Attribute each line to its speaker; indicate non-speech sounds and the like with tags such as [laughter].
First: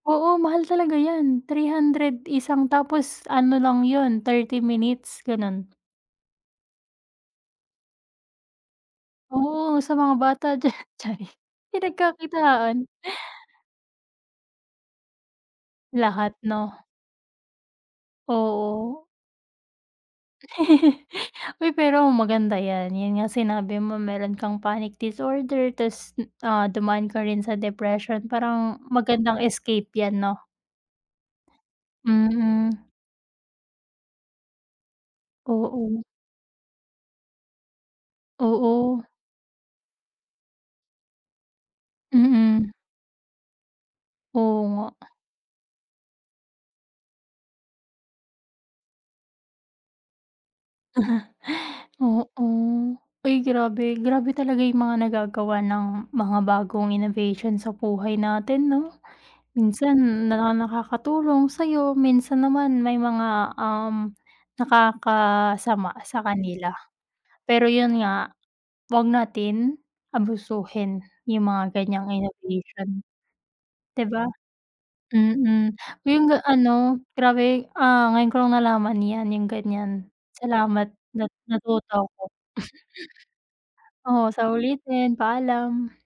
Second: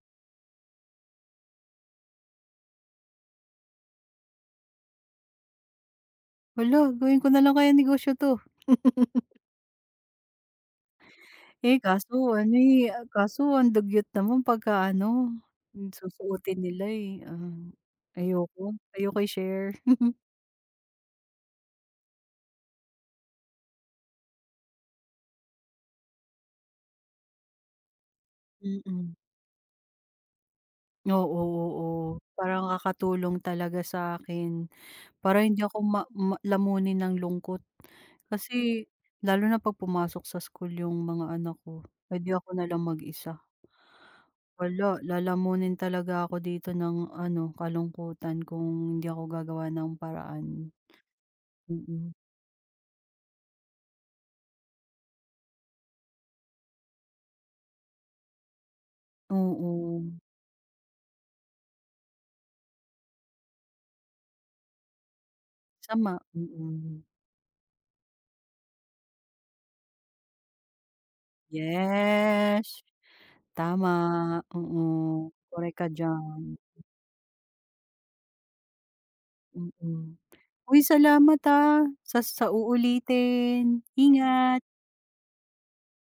Speaker 1: Oo, mahal talaga yan, 300 isang tapos ano lang yun, 30 minutes, gano'n.
Speaker 2: Hala, gawin ko nalang kayang negosyo 'to? [chuckles]
Speaker 1: Oo, sa mga bata diyan, chariz.
Speaker 2: Eh, kaso ano
Speaker 1: Pinagkakitaan.
Speaker 2: eh, kaso ang dugyot naman pagka ano
Speaker 1: Lahat,
Speaker 2: susuotin
Speaker 1: 'no?
Speaker 2: nila eh. Um, ayoko,
Speaker 1: Oo.
Speaker 2: ayoko i-share. [chuckles]
Speaker 1: [chuckles] Uy, pero maganda yan, yun nga sinabi mo meron kang panic disorder, tapos, ah, dumaan ka rin sa depression, parang
Speaker 2: Mm.
Speaker 1: magandang escape yan, 'no?
Speaker 2: Oo-oo. Parang
Speaker 1: Mm.
Speaker 2: nakakatulong talaga sa akin. Para hindi ako
Speaker 1: Oo.
Speaker 2: ma ma lamunin ng lungkot kasi
Speaker 1: Oo.
Speaker 2: lalo na 'pag pumasok sa school yung mga anak ko, eh di ako na
Speaker 1: Mm.
Speaker 2: lang mag-isa.
Speaker 1: Oo
Speaker 2: Hala,
Speaker 1: nga.
Speaker 2: lalamunin talaga ako dito ng ano, kalungkutan kung hindi ako gagawa ng paraan.
Speaker 1: [chuckles]
Speaker 2: Mm.
Speaker 1: Oo, uy grabe, grabe talaga yung mga nagagawa ng mga bagong innovation sa buhay natin, 'no?
Speaker 2: Oo.
Speaker 1: Minsan na nakakatulong sa'yo, minsan naman may mga, um, nakakasama
Speaker 2: Sama,
Speaker 1: sa kanila.
Speaker 2: mm.
Speaker 1: Pero yun nga 'wag natin abusuhin yung mga ganiyang
Speaker 2: Yes,
Speaker 1: innovation,
Speaker 2: tama,
Speaker 1: di ba?
Speaker 2: oo.
Speaker 1: Mm,
Speaker 2: Korek ka
Speaker 1: yung
Speaker 2: diyan.
Speaker 1: ano, grabe, ah, ngayon ko lang nalaman yan, yung ganiyan.
Speaker 2: Mm, uy
Speaker 1: Salamat, nat
Speaker 2: salamat ah,
Speaker 1: natuto ako.
Speaker 2: sas
Speaker 1: [chuckles]
Speaker 2: sa uulitin.
Speaker 1: Oo, sa
Speaker 2: Ingat.
Speaker 1: ulitin. Paalam.